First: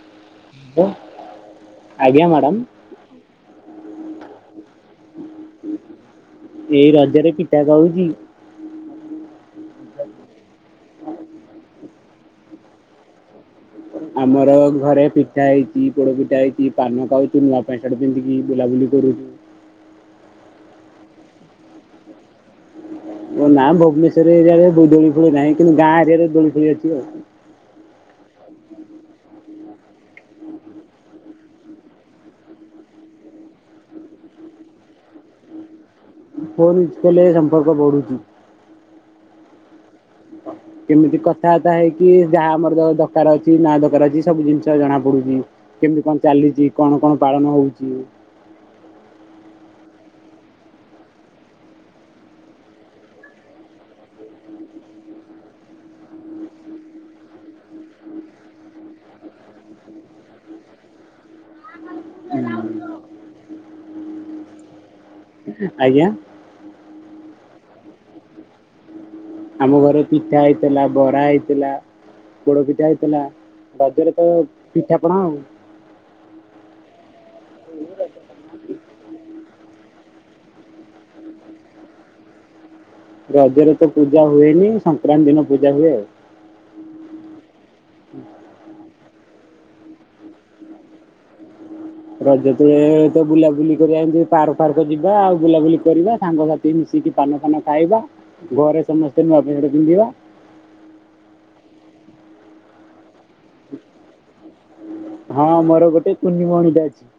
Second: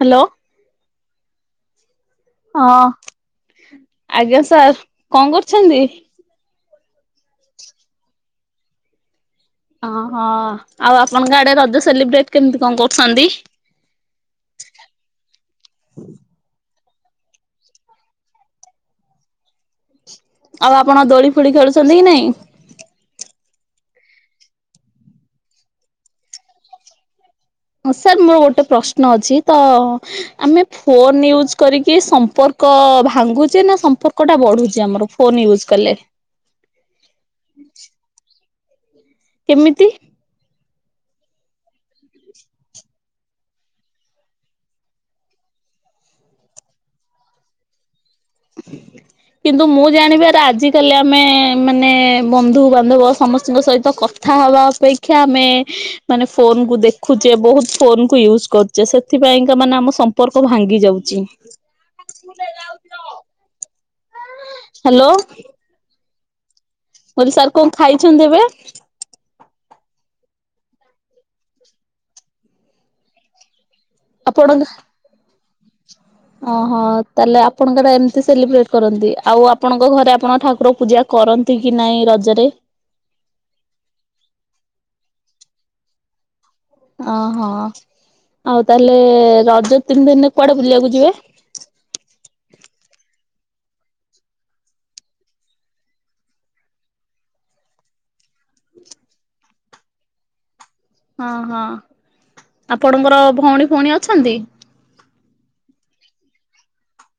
Hello hello ଆଜ୍ଞା madam ହଁ। ଆଜ୍ଞା ସାର୍ କଣ କରୁଛନ୍ତି? ଏଇ ରଜରେ ପିଠା ଖାଉଛି। ଓହୋ ଆଉ ଆପଣଙ୍କ ଆଡେ ରଜ ସେଲିବ୍ରେଟ କେମତି କଣ କରୁଛନ୍ତି? ଆମର ଘରେ ପିଠା ହେଇଛି ପୋଡ଼ପିଠା ହେଇଛି ପାନ ଖାଉଛି ନୂଆ ପ୍ୟାଣ୍ଟ ସାର୍ଟ ପିନ୍ଧିକି ବୁଲାବୁଲି କରୁ। ଆଉ ଆପଣ ଦୋଳି ଫୋଳି ଖେଳୁଛନ୍ତି କି ନାଇଁ? ନା ଭୁବନେଶ୍ୱର୍ ରେ ଏରିଆରେ ଦୋଳି ଫୁଳି ନାହିଁ କିନ୍ତୁ ଗାଁ ଏରିଆରେ ଦୋଳି ଫୁଳି ଅଛି ଆଉ। ସାର୍ ମୋର ଗୋଟେ ପ୍ରଶ୍ନ ଅଛି ତ ଆମେ ଫୋନ ୟୁଜ୍ କରିକି ସମ୍ପର୍କ ଭାଙ୍ଗୁଚେ ନା ସମ୍ପର୍କ ଟା ବଢୁଛି ଆମର ଫୋନ ୟୁଜ୍ କଲେ? ଫୋନ୍ ୟୁଜ କଲେ ସମ୍ପର୍କ ବଢୁଛି। କେମିତି? କେମିତି କଥାବାର୍ତ୍ତା ହେଇକି ଯାହା ଆମର ଦରକାର ଅଛି ନା ଦରକାର ଅଛି ସବୁ ଜିନିଷ ଜଣା ପଡୁଛି। କେମିତି କଣ ଚାଲିଛି କଣ କଣ ପାଳନ ହଉଛି। ହୁଁ କିନ୍ତୁ ମୁଁ ଜାଣିବାର ଆଜି କାଲି ଆମେ ମାନେ ବନ୍ଧୁ ବାନ୍ଧବ ସମସ୍ତଙ୍କ ସହିତ କଥ କଥା ହବା ଅପେକ୍ଷା ଆମେ ମାନେ ଫୋନକୁ ଦେଖୁଛେ ବହୁତ ଫୋନ କୁ ୟୁଜ କରୁଛେ। ଚେ ସେଥିପାଇଁକା ମାନେ ଆମ ସମ୍ପର୍କ ଭାଙ୍ଗି ଯାଉଛି। ଶ ଲଗାଉଛ [inaudible] ହାଲୋ। ଆଜ୍ଞା। କହିଲି ସାର୍ କଣ ଖାଇଛନ୍ତି ଏବେ? ଆମ ଘରେ ପିଠା ହେଇଥିଲା ବରା ହେଇଥିଲା ପୋଡ ପିଠା ହେଇଥିଲା ରଜରେ ତ ଆପଣ ପିଠା ପଣା ଆଉ। ଓହୋ, ତାହେଲେ ଆପଣଙ୍କର ଏମିତି ସେଲିବ୍ରେଟ୍ କରନ୍ତି। ଆଉ ଆପଣଙ୍କ ଘରେ ଆପଣ ଠାକୁର ପୂଜା କରନ୍ତି କି ନାଇଁ ରଜରେ? ରଜରେ ତ ପୂଜା ହୁଏନି। ସଂକ୍ରାନ୍ତି ଦିନ ପୂଜା ହୁଏ। ଅଁ, ହଁ ଆଉ ତାହେଲେ ରଜ ତିନି ଦିନରେ କୁଆଡେ ବୁଲିବାକୁ ଯିବେ? ରଜ ତ ତ ବୁଲାବୁଲି କରିବା ଏମତି ପାର୍କ ଫାର୍କ ଯିବା। ଆଉ ବୁଲାବୁଲି କରିବା ସାଙ୍ଗସାଥ ଥି ମିଶିକି ପାନ ଫାନ ଖାଇବା। ଘରେ ସମସ୍ତେ ନୂଆ [unintelligible] ପିନ୍ଧିବା। ହଁ, ହଁ ଆପଣଙ୍କର ଭଉଣୀ ଫଉଣୀ ଅଛନ୍ତି? ହଁ ମୋର ଗୋଟେ କୁନି ଭଉଣୀ ଟେ ଅଛି।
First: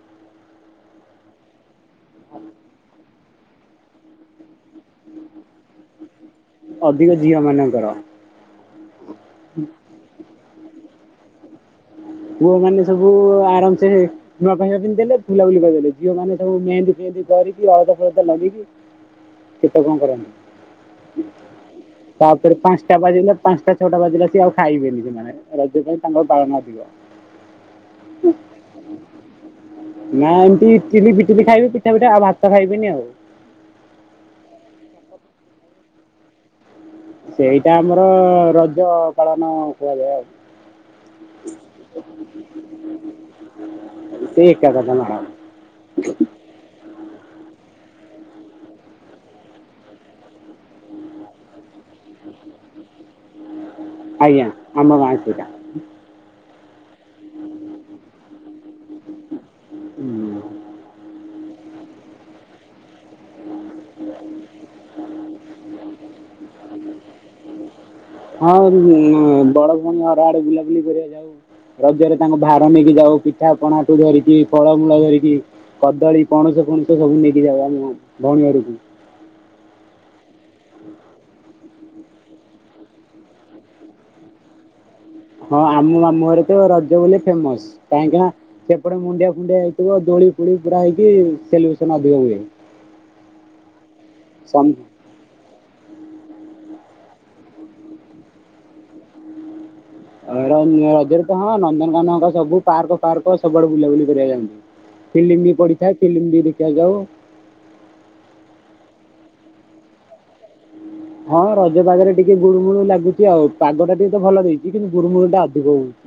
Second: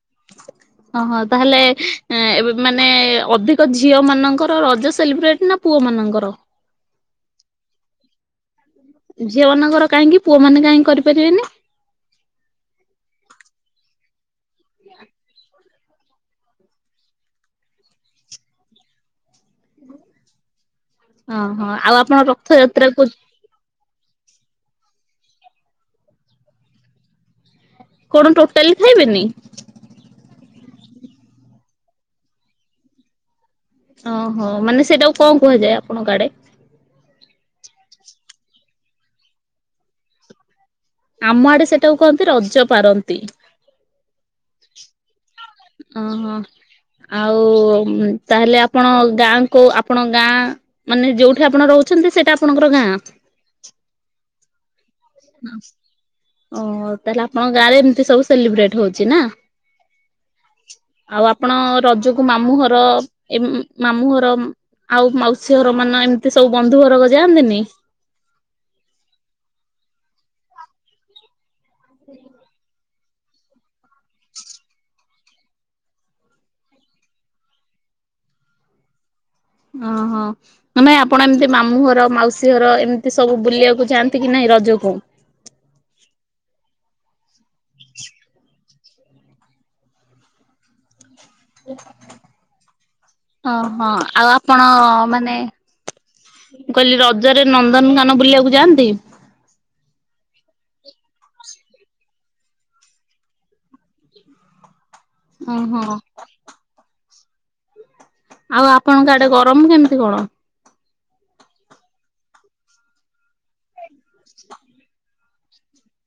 ହଁ, ହଁ ତାହେଲେ ଅଁ, ଏବେ ମାନେ ଅଧିକ ତ ଝିଅ ମାନଙ୍କର ରଜ ସେଲିବ୍ରେଟ୍ ନା ପୁଅ ମାନଙ୍କର? ଅଧିକ ଝିଅ ମାନଙ୍କର। ଝିଅ ମାନେ କାହିଁକି? ପୁଅ ମାନେ କାହିଁକି କରିପାରିବେନି? ପୁଅ ମାନେ ସବୁ ଆରାମ ସେ ନୂଆ ପେଣ୍ଟ ସାର୍ଟ ପିନ୍ଧି ଦେଲେ ବୁଲାବୁଲି କରିଦେଲେ। ଝିଅମାନେ ସବୁ ମେହେନ୍ଦି ଫେହେନ୍ଦି କରିକି, ଅଳତା ଫଳତା ଲଗେଇକି କେତେ କଣ କରନ୍ତି। ଓହୋ ଆଉ ଆପଣ ତାପରେ ରଥଯାତ୍ରା ପାନ୍ସଟା କୁ ବାଜିଲେ ପାନ୍ସଟା ଛଅଟା ବାଜିଲେ ଆଉ ସିଏ ଆଉ ଖାଇବେନି ସେମାନେ। ରଜ ପାଇଁ ତାଙ୍କର ପାଳନ ଅଧିକ। କଣ ଟୋଟାଲି ଖାଇବେନି? ନା ଏମତି ଇଟିଲି ଫିଟିଲି ଖାଇବେ, ପିଠା ପିଠା ଆଉ ଭାତ ଖାଇବେନି ଆଉ। ଓହୋ, ମାନେ ସେଟାକୁ କଣ କୁହାଯାଏ ଆପଣଙ୍କ ଆଡେ? ସେଇଟା ଆମର ରଜ ପାଳନ କୁହାଯାଏ ଆଉ। ଆମ ଆଡେ ସେଟାକୁ କୁହନ୍ତି ରଜ ପାରନ୍ତି। ରଜ ପାନ ଆଣ। ଓହୋ। ଆଉ ତାହେଲେ ଆପଣ ଗାଁ କୁ ଆପଣ ଗାଁ ମାନେ ଯୋଉଠି ଆପଣ ରହୁଛନ୍ତି ସେଇଟା ଆପଣଙ୍କର ଗାଁ? ଆଜ୍ଞା, ଆମ ଗାଁ। ସେଇଟା ଓହୋ! ତାହେଲେ ଆପଣଙ୍କ ଗାଁ ରେ ଏମିତି ସବୁ ସେଲିବ୍ରେଟ୍ ହଉଛି ନା? ଆଉ ଆ ଆପଣ ରଜକୁ ମାମୁଁ ଘର ଏମ୍ ମାମୁଁ ଘର ଆଉ ମାଉସ ସୀ ଘର ମାନ ଏମିତି ସବୁ ବନ୍ଧୁ ଘରକୁ ଯାଆନ୍ତିନି? ହଁ ଦିଦି ଆମେ ବଡ ଭଉଣୀ ଘର ଆଡେ ବୁଲାବୁଲି କରିବା ଯାଉ। ରଜରେ ତାଙ୍କ ଭା ର ନେଇକି ଯାଉ ପିଠା ପଣାଠୁ ଧରିକି, ଫଳମୂଳ ଧରିକି। କଦଳୀ ପଣସ ଫଣସ ସବୁ ନେଇକି ଯାଉ ଆମ ଭଉଣୀ ଘରକୁ। ଅଁ, ହଁ। ମାନେ ଆପଣ ଏମିତି ମାମୁଁ ଘର, ମାଉସୀ ଘର, ଏମିତି ସବୁ ବୁଲିବାକୁ ଯଆନ୍ତି କି ନାହିଁ ରଜକୁ? ହଁ ଆମ ମମୁଁ ଘରେ ତ ରଜ ବୋଲି ଫେମସ୍ କାହିଁକି ନା ସେ ଏପଟେ ମୁଣ୍ଡିଆ ଫୁଣ୍ଡିଆ ହେଇଥିବ ଦୋଳି ଫୁଳି ପୁରା ହେଇକି ସେଲିବ୍ରେସନ୍ ଅଧିକ ହୁଏ ହଁ, ହଁ ଆଉ ଆପଣ ମାନେ ମୁଁ କହିଲି ରଜରେ ନନ୍ଦନକାନ ବୁଲିବାକୁ ଯାଆନ୍ତି? ରଞ୍ଜ ରଜରେ ତ ହଁ ନନ୍ଦନକାନନ ତ ସବୁ ପାର୍କ ଫାର୍କ ସବୁଆଡେ ବୁଲାବୁଲି କରିବାକୁ ଯାଇଛୁ। ଫିଲ୍ମ ବି ଓହୋ। ପଡିଥାଏ, ଫିଲ୍ମ ବି ଦେଖିଆକୁ ଯାଉ। ଆଉ ଆପଣଙ୍କ ଆଡେ ଗରମ କେମିତି କଣ? ହଁ ରଜ ପାଗରେ ଟିକେ ଗୁଳୁମୁଳୁ ଲାଗୁଚୁ ଆଉ। ପାଗ ଟା ଟିକେ ତ ଭଲ ଦେଇଚି, କିନ୍ତୁ ଗୁରୁମୁଳୁ ଟା ଅଧିକ ହଉ [inaudible]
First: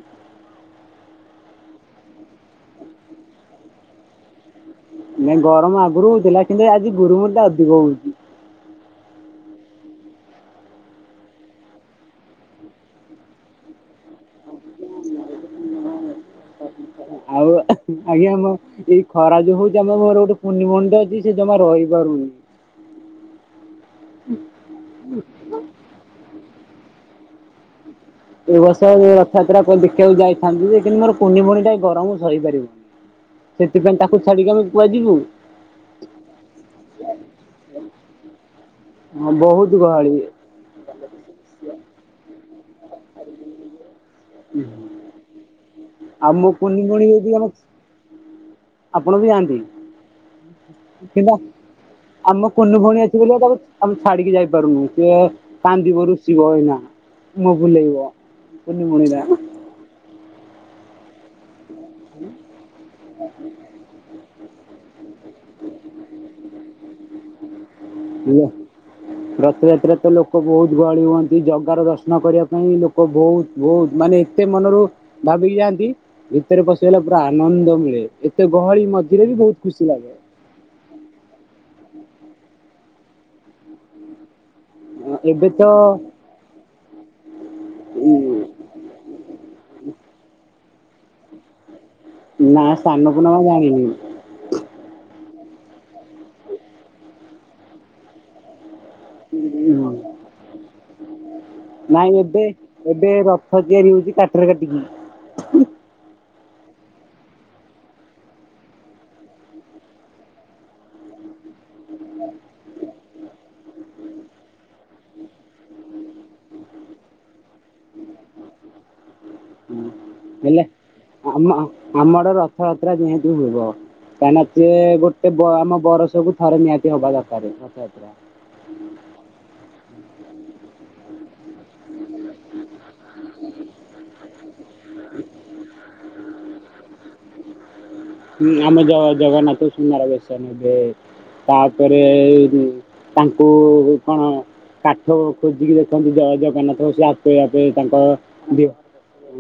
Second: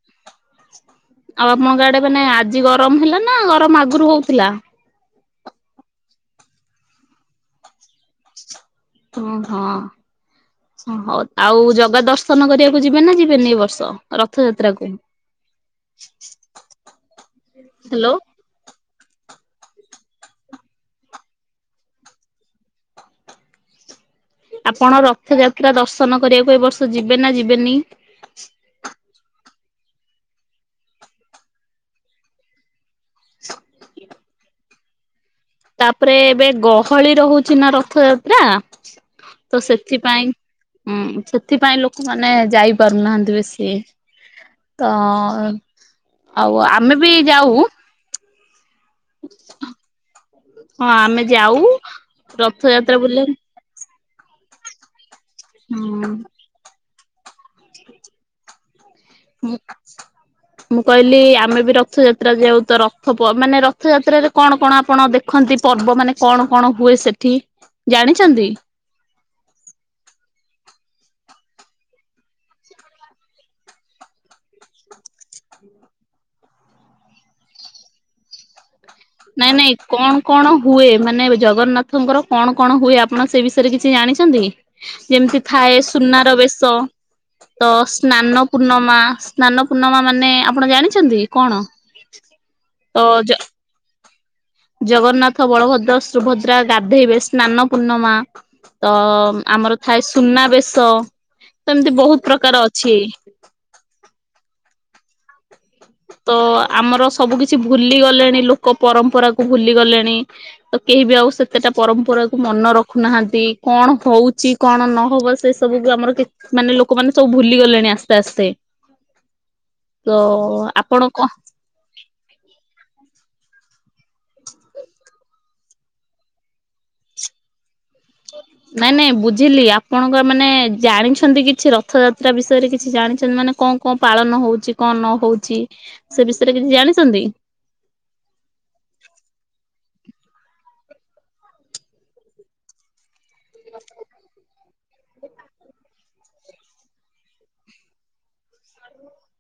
ଆଉ ଆପଣଙ୍କ ଆଡେ ମାନେ ଆଜି ଗରମ ହେଲା ନା ଗରମ ଆଗରୁ ହଉଥିଲା? ନ ଗରମ ଆଗରୁ ହଉଥିଲା, କିନ୍ତୁ ଏ ଆଜି ଗୁରୁମୁ ଟା ଅଧିକ ହଉଚି। ହଁ, ହଁ। ହଁ ହଉ ଆଉ ଜଗା ଦର୍ଶନ କରିବାକୁ ଯିବେ ନା ଯିବେନି ଏଇ ବର୍ଷ ରଥଯାତ୍ରାକୁ? ଆଉ ହ୍ୟାଲୋ ଆଜ୍ଞା ଆମ ଏଇ ଖରା ଯେ ହଉଚି ଆମ ଘର ଗୋଟେ କୁନି ଭଉଣୀ ଟେ ଅଛି ସିଏ ଜମା ରହିପାରୁନି। ଆପଣ ରଥଯାତ୍ରା ଦର୍ଶନ କରିବାକୁ ଏ ବର୍ଷ ଯିବେ ନା ଯିବେନି? ଏ ବର୍ଷ ରଥଯାତ୍ରା ଦେଖିବାକୁ ଯାଇଥାନ୍ତି ଯେ କିନ୍ତୁ ମୋର କୁନି ଭଉଣୀ ଟା ଗରମ ସହିପାରିବନି। ସେଥିପାଇଁ ତାକୁ ଛାଡିକି ଆମେ କୁଆଡେ ଯିବୁ। ତାପରେ ଏବେ ଗହଳି ରହୁଛି ନା ରଥଯାତ୍ରା। ହ ତ ବହୁତ ଗହଳି। ସେଥିପାଇଁ ହୁଁ ସେଥିପାଇଁ ଲୋକମାନେ ଯାଇପାରୁନାହାନ୍ତି ବେଶୀ। ତ ମୋ ଆଉ କୁନି ଆମେ ଭଉଣୀ ବି ଯଦି ଆମ ଯାଉ। ଆପଣ ବି ଯାଆନ୍ତି ହଁ ଆମେ କିବା ଯାଉ ଆମ କୁନୁ ରଥଯାତ୍ରା ଭଉଣୀ ଅଛି ବୁଲିବା ହୁଁ। ବୋଲି ତା ଆମେ ଛାଡିକି ଯାଇପାରୁନୁ ସେଏ କାନ୍ଦିବ ରୁଷିବ ହନା। ମୁମ ପଲିବ ପଣି ମଣିିଲା। ହ ମୁଁ କହିଲି ଆମେ ବି ରଥଯାତ୍ରା ଯାଉ ତ ରଥ ମାନେ ରଥଯାତ୍ରାରେ କଣ କଣ ଆପଣ ଦେଖ? ଦେଖନ୍ତି ପର୍ବ ମାନେ କଣ କଣ ହୁଏ ସେଠି? ବ ଜାଣିଛନ୍ତି? ରଥଯାତ୍ରା ତ ଲୋକ ବହୁତ ଗହଳି ହୁଅନ୍ତି ଜଗାର ଦର୍ଶନ କରିବା ପାଇଁ ଲୋକ ବହୁତ ବହୁତ ମାନେ ଏତେ ମନରୁ ଭାବି ଯାଆନ୍ତି। ଭିତରେ ପସେଇଲା ପୁରା ଆନନ୍ଦ ମିଳେ ଏତେ ଗହଳି ମଧ୍ୟ ନାଇଁ ନାଇଁ କଣ? କଣ ହୁଏ ମାନେ ଜଗନ୍ନାଥଙ୍କର କଣ କଣ ହୁଏ ଆପଣ ସେ ବିଷୟରେ କିଛି ଜାଣିଛନ୍ତି? ଯେମିତି ଏବେ ତ ଥାଏ ସୁନାର ବେଶ ତ ସ୍ନାନ ପୂର୍ଣ୍ଣମା ସ୍ନାନ ପୂର୍ଣ୍ଣମା ମାନେ ଆପଣ ଜାଣିଛନ୍ତି କଣ? ନା ତ ସାନପ ଜ ନମା ଜାଣିନି। ଜଗନ୍ନାଥ ବଳଭଦ୍ର ସୁଭଦ୍ରା ଗାଧେଇବେ ସ୍ନାନ ପୂର୍ଣ୍ମା ତ ଆମର ଥାଏ ସୁନାବେେଶ ତ ଏମିତି ବହୁତ ପ୍ରକାର ଅଛି। ହଜଆାରରି ହଉଛି କାଟରେ କାଟିକି। ତ ଆମର ସବୁ କିଛି ଭୁଲି ଗଲେଣି ଲୋକ ପରମ୍ପରା କୁ ଭୁଲି ଗଲେଣି। ତ କେହି ବି ଆଉ ସେତେଟା ପରମ୍ପରାକୁ ମନେ ରଖୁନାହାନ୍ତି। କଣ ହଉଛି କଣ ନହବ ସେ ସବୁକୁ ଆମର। ମାନେ ଲୋକମାନେ ସବୁ ଭୁଲି ଗଲେଣି ଆସ୍ତେ ଆସ୍ତେ। ହଁ ତ ହେଲେ ଆପଣ କଣ ଆମ ଆମର ରଥଯାତ୍ରା ଯେମତି ହବ। କାହିଁକି ନା ସେ ଗୋଟେ ଆମ ବରଷ କୁ ଥରେ ନିହାତି ହବା ଦରକାର ରଥଯାତ୍ରା। [inaudible] ନାଇଁ ନାଇଁ ବୁଝିଲି ଆପଣଙ୍କ ମାନେ ଜାଣିଛନ୍ତି କିଛି ରଥଯାତ୍ରା ବିଷୟରେ କିଛି ଜାଣିଛନ୍ତି ମାନେ କଣ କଣ ପାଳନ ହଉଛି କଣ ନ ହଉଛି ସେ ବିଷୟରେ କିଛି ଜାଣିଛନ୍ତି? ଊ ଆମ ଜଗନ୍ନାଥ ସୁନ୍ଦାର ବଶ ନ ନେବେ ତାପରେ ତାଙ୍କୁ କଣ କାଠ ଖୋଜିକି ଦେଖ ଅଛନ୍ତି ଜୟ ଜଗନ୍ନାଥ ସ କରିବା ପାଇଁ ତାଙ୍କର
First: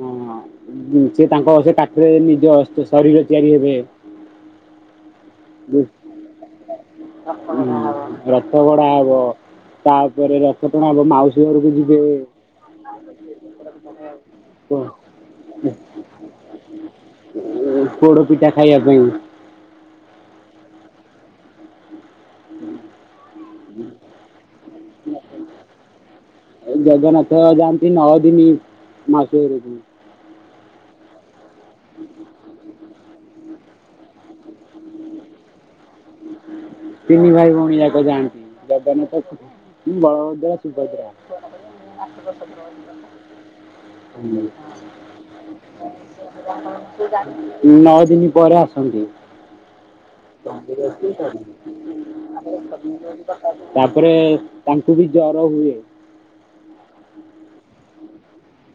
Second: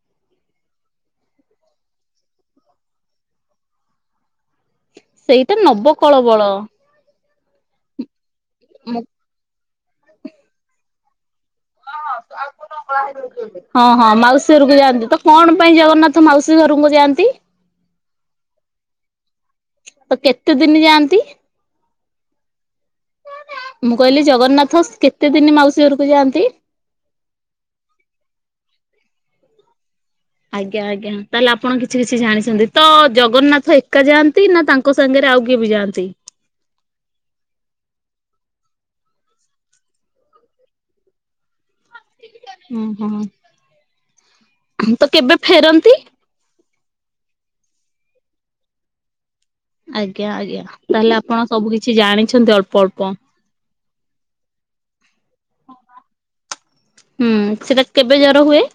ହଁ ସେ ତାଙ୍କ ସେ କାଠରେ ନିଜ ଶରୀର ତିଆରି ହେବେ। ସେଇଟା ନବକଳବଳ। ହ ରସ ଗଡା ହବ ତାପରେ ରଥ ତଣା ହବ ମାଉସୀ ଘରକୁ ଯିବେ। ଆ କକୁ ନକରା ହେ। ହଁ ହଁ ମାଉସୀ ଘରକୁ ଯାଆନ୍ତି ତ କଣ ପାଇଁ ଜଗନ୍ନାଥ ମାଉସୀ ଘରକୁ ଯାଆନ୍ତି। ପୋଡ ପିଠା ଖାଇବା ପାଇଁ ତ କେତେ ଦିନ ଯାଆନ୍ତି? ମୁଁ କହିଲି ଜଗନ୍ନାଥ କେତେ ଦିନ ମାଉସୀ ଘରକୁ ଯାଆନ୍ତି। ଜଗନ୍ନାଥ ଯାଆନ୍ତି ନଅ ଦିନି ମାସରେକୁ। ଆଜ୍ଞା ଆଜ୍ଞା ତାହେଲେ ଆପଣ କିଛି କିଛି ଜାଣିଛନ୍ତି? ତ ଜଗନ୍ନାଥ ଏକା ଯାଆନ୍ତି ନା ତାଙ୍କ ସାଙ୍ଗରେ ଆଉ କିଏ ବି ଯାଆନ୍ତି। ତିନି ଭାଇ ଭଉଣୀ ଯାକ ଜାଣନ୍ତି ଜଗନ୍ନାଥ ବଳଭଦ୍ର ସୁଭଦ୍ରା ଉଁ ହୁଁ ମ ତ କେବେ ଫେରନ୍ତି? ନଅ ଦିନ ପରେ ଆସନ୍ତି। ଆଜ୍ଞା ଆଜ୍ଞା ତାହେଲେ ଆପଣ ସବୁ କିଛି ଜାଣିଛନ୍ତି ଅଳ୍ପ ଅଳ୍ପ। ତାପରେ ତାଙ୍କୁ ବି ଜର ହୁଏ। ହୁଁ ସେଟା କେବେ ଜର ହୁଏ?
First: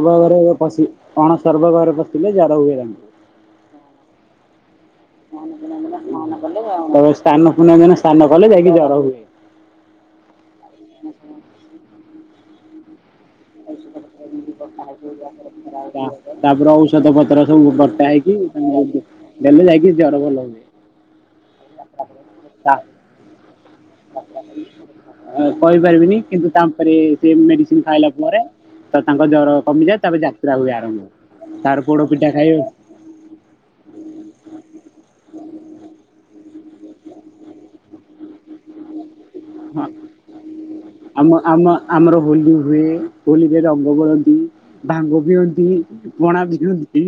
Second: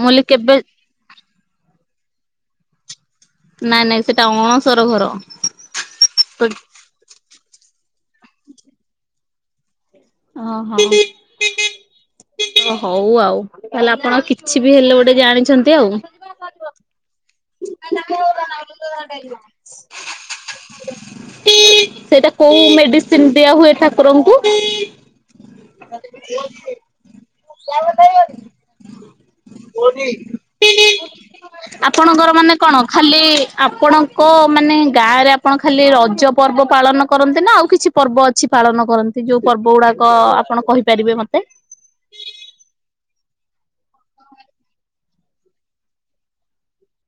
ମୁଁ କହିଲି ଘରେ କେବେ ଅଣସର୍ବା ଘରେ ପଶିଲେ ଯାଦା ହୁଏ ତାଙ୍କୁ ନାଇଁ ନାଇଁ ସେଟା ଅଣସର ଘର। ତ ସ୍ନାନ ପୁନ ଦିନ ସ୍ନାନ କଲେ ଯାଇକି ଜର ହୁଏ। ଓହୋ ହଁ ହଉ ଆଉ। ତାହେଲେ ଆପଣ କିଛି ବି ହେଲେ ଗୋଟେ ଜାଣିଛନ୍ତି ଆଉ। ତାପରେ ଔଷଧ ପତ୍ର ସବୁ ବଟା ହେଇକି ଦେଲେ ଯାଇକି ଯଆର ଭଲ ହୁଏ। ସେଇଟା କୋଉ ତା ମେଡିସିନ ଦିଆ ହୁଏ ଠାକୁରଙ୍କୁ? କହିପାରିବିନି କିନ୍ତୁ ତାପରେ ସେ ମେଡିସିନ ଖାଇଲା ପରେ ତ ତାଙ୍କ ଜ୍ର କମିଯାଏ ତାପରେ ଯାତ୍ରା ହୁଏ ଆରମ୍ଭ ଶାର ପୋଡ ପିଠା ଆପଣଙ୍କର ମାନେ ଖାଇବେ। କଣ ଖାଲି ଆପଣଙ୍କ ମାନେ ଗାଁରେ ଆପଣ ଖାଲି ରଜ ପର୍ବ ପାଳନ କରନ୍ତି ନା ଆଉ କିଛି ପର୍ବ ଅଛି ପାଳନ କରନ୍ତି ଯୋଉ ପର୍ବ ଗୁଡାକ ଆପଣ କହିପାରିବେ ଆମ ମତେ। ଆମ ଆମର ହୋଲି ହୁଏ ହୋଲିରେ ରଙ୍ଗ ବଳନ୍ତି। ଭାଙ୍ଗ ବିିଅନ୍ତି ପଣା ବିିଅନ୍ତି।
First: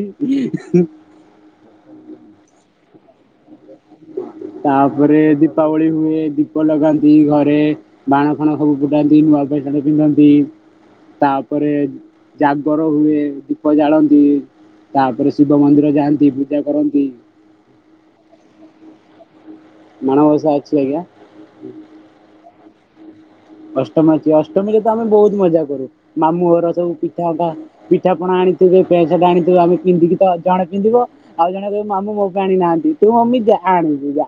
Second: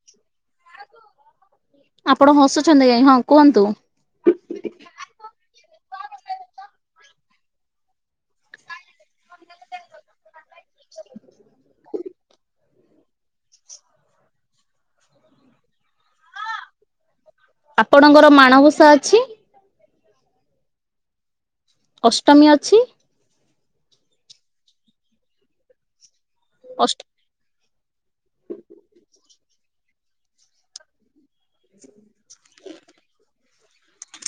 ଆପଣ ହସୁଛନ୍ତି ଯାଇ ହଁ କୁହନ୍ତୁ ତାପରେ ଦୀପାବଳି ହୁଏ ଦୀପ ଲଗାନ୍ତି ଘରେ ବାଣ ଫାଣ ସବୁ ଫୁଟାନ୍ତି ନୂଆ ପ୍ୟାଣ୍ଟ ସାର୍ଟ ପିନ୍ଧନ୍ତି। ତାପରେ ଜାଗର ହୁଏ ଦୀପ ଜାଳନ୍ତି। ତାପରେ ଶିବ ମନ୍ଦିର ଯାଆନ୍ତି ପୂଜା କରନ୍ତି। ଆପଣଙ୍କର ମାଣବୂଷା ଅଛି। ମାଣବସା ଅଛି ଆଜ୍ଞା ଅଷ୍ଟମୀ ଅଛି। ଅଷ୍ଟମୀ ଅଛି ଅଷ୍ଟମୀରେ ତ ଆମେ ବହୁତ ମଜା କରୁ ମାମୁ ଘର ସବୁ ଅଷ୍ଟ କି ଟା ପିଠାପଣା ଆଣିଥିବେ ପେସଟା ଆଣିଥିବେ ଆମେ ପିନ୍ଧିକି ତ ଜଣେ ପିନ୍ଧିବ ଆଉ ଜଣେ କହିବ ମାମୁ ମୋ ବି ଆଣିନାହାନ୍ତି ତୁ ମମି ଯା ଆଣିବୁ ଯା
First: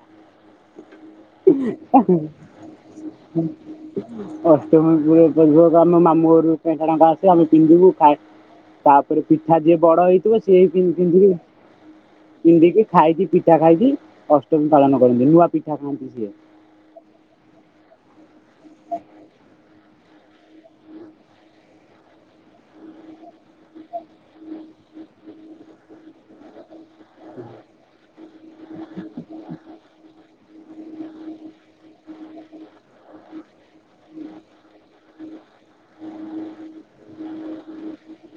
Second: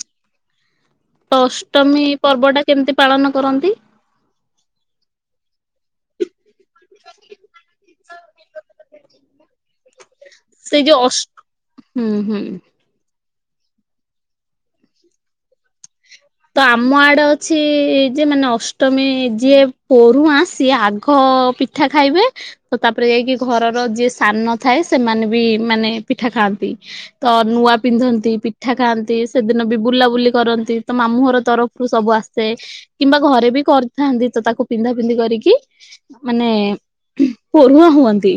ତ ଅଷ୍ଟମୀ ପର୍ବ ଟା କେମିତି ପାଳନ କରନ୍ତି? ଅଷ୍ଟମୀ ପ ପକ ଆମ ମାମୁ ଘରୁ କୋ ଟଙ୍କା ଆସେ ଆମେ ପିନ୍ଧିବୁ ଖାଇ ତାପରେ ପିଠା ଯିଏ ବଡ ହେଇଥିବ ସିଏ ସେଇ ବି ଯୋଉ ଅଷ୍ଟ ପିନ୍ଧିବି ହୁଁ ହୁଁ ପିନ୍ଧିକି ଖାଇକି ପିଠା ଖାଇକି ଅଷ୍ଟମୀ ପାଳନ କରନ୍ତି ନୂଆ ପିଠା ଖାଆନ୍ତି ସିଏ ତ ଆମ ଆଡେ ଅଛି ଯେ ମାନେ ଅଷ୍ଟମୀ ଯିଏ ପରୁଆଁ ସିଏ ଆଗ ପିଠା ଖାଇବେ। ତ ତାପରେ ଯାଇକି ଘରର ଯିଏ ସାନ ଥାଏ ସେମାନେ ବି ମାନେ ପିଠା ଖାଆନ୍ତି। ତ ନୂଆ ପିନ୍ଧନ୍ତି ପିଠା ଖାଆନ୍ତି ସେଦିନ ବି ବୁଲାବୁଲି କରନ୍ତି। ତ ମାମୁଁ ଘର ତରଫରୁ ସବୁ ଆସେ କିମ୍ବା ଘରେ ବି କରିଥାନ୍ତି ତ ତାକୁ ପିନ୍ଧା ପିନ୍ଧି କରିକି ମାନେ ପରୁଆଁ ହୁଅନ୍ତି।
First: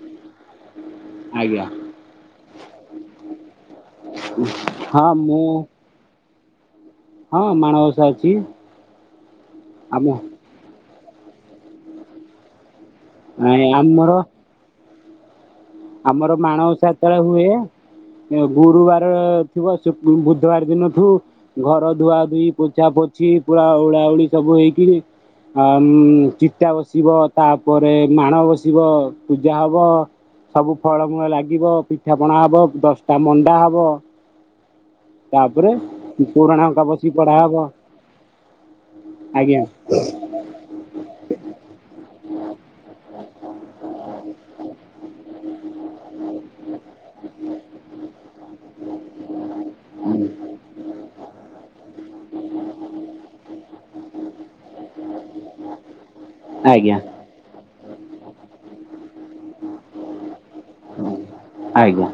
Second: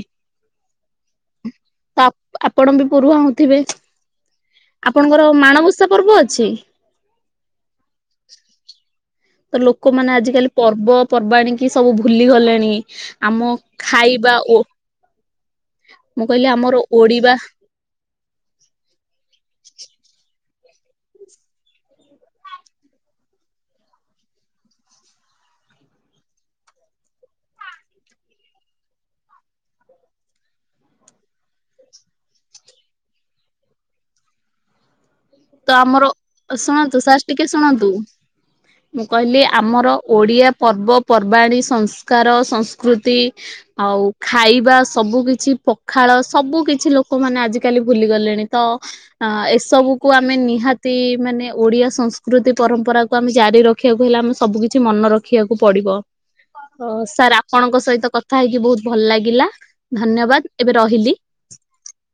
ଆଜ୍ଞା ତ ଆପଣ ବି ପୁରୁଆଁ ହଉଥିବେ ହଁ ଆପଣଙ୍କର ମୁଁ ମାଣବଶ ପର୍ବ ଅଛି। ହଁ ମାଣବସା ଅଛି। ତ ଆମ ଲୋକମାନୋନ ଆଜିକାଲି ପର୍ବ ପର୍ବାଣି କି ସବୁ ଭୁଲି ଗଲେଣି ଆମ ଏ ଆମର ଖାଇବା ଓ ମୁଁ ଆମର କହିଲି ମାଣବସା ତେଳ ଓଡିବା ହୁଏ ଗୁରୁବାର ଥିବ ଶୁ ବୁଧବାର ଦିନ ଠୁ ଘର ଧୁଆ ଧୁଇ ପୋଛା ପୋଛି ପୁରା ଉଳା ଓଳି ସବୁ ହେଇକିରି ଚିତା ବସିବ ତାପରେ ମାଣ ବସିବ ପୂଜା ହବ। ସବୁ ଫଳମୂଳ ଲାଗିବ, ପିଠାପଣା ହବ, ଦଶଟା ମଣ୍ଡା ହବ। ତାପରେ ତ ଆମର ପୁରାଣ ହଙ୍କା ଶୁଣନ୍ତୁ, ବସି ସାର୍ ପଢା ଟିକେ ହବ ଶୁଣନ୍ତୁ। ମୁଁ କହିଲି ଆଜ୍ଞା ଆମର ଓଡିଆ ପର୍ବ ପର୍ବାଣୀ, ସଂସ୍କାର, ସଂସ୍କୃତି ଆଉ ଖାଇବା ସବୁ କିଛି ପଖାଳ ସବୁ କିଛି ଲୋକମାନେ ଆଜିକାଲି ଭୁଲି ଗଲେଣି ତ ଆ ଏସବୁ କୁ ଆମେ ନିହାତି ମାନେ ଓଡ଼ିଆ ସଂସ୍କୃତି ପରମ୍ପରାକୁ ଆମେ ଜାରି ରଖିବାକୁ ହେଲେ ଆମେ ସବୁ କିିଛି ମନ ରଖି ଖି ଆକୁ ପଡିବ। ଓ ଆଜ୍ଞା ସାର୍ ଆପଣଙ୍କ ସହିତ କଥା ହେଇକି ବହୁତ ଭଲ ଲାଗିଲା ଧନ୍ୟବାଦ। ଏବେ ରହିଲି। ଆଜ୍ଞା।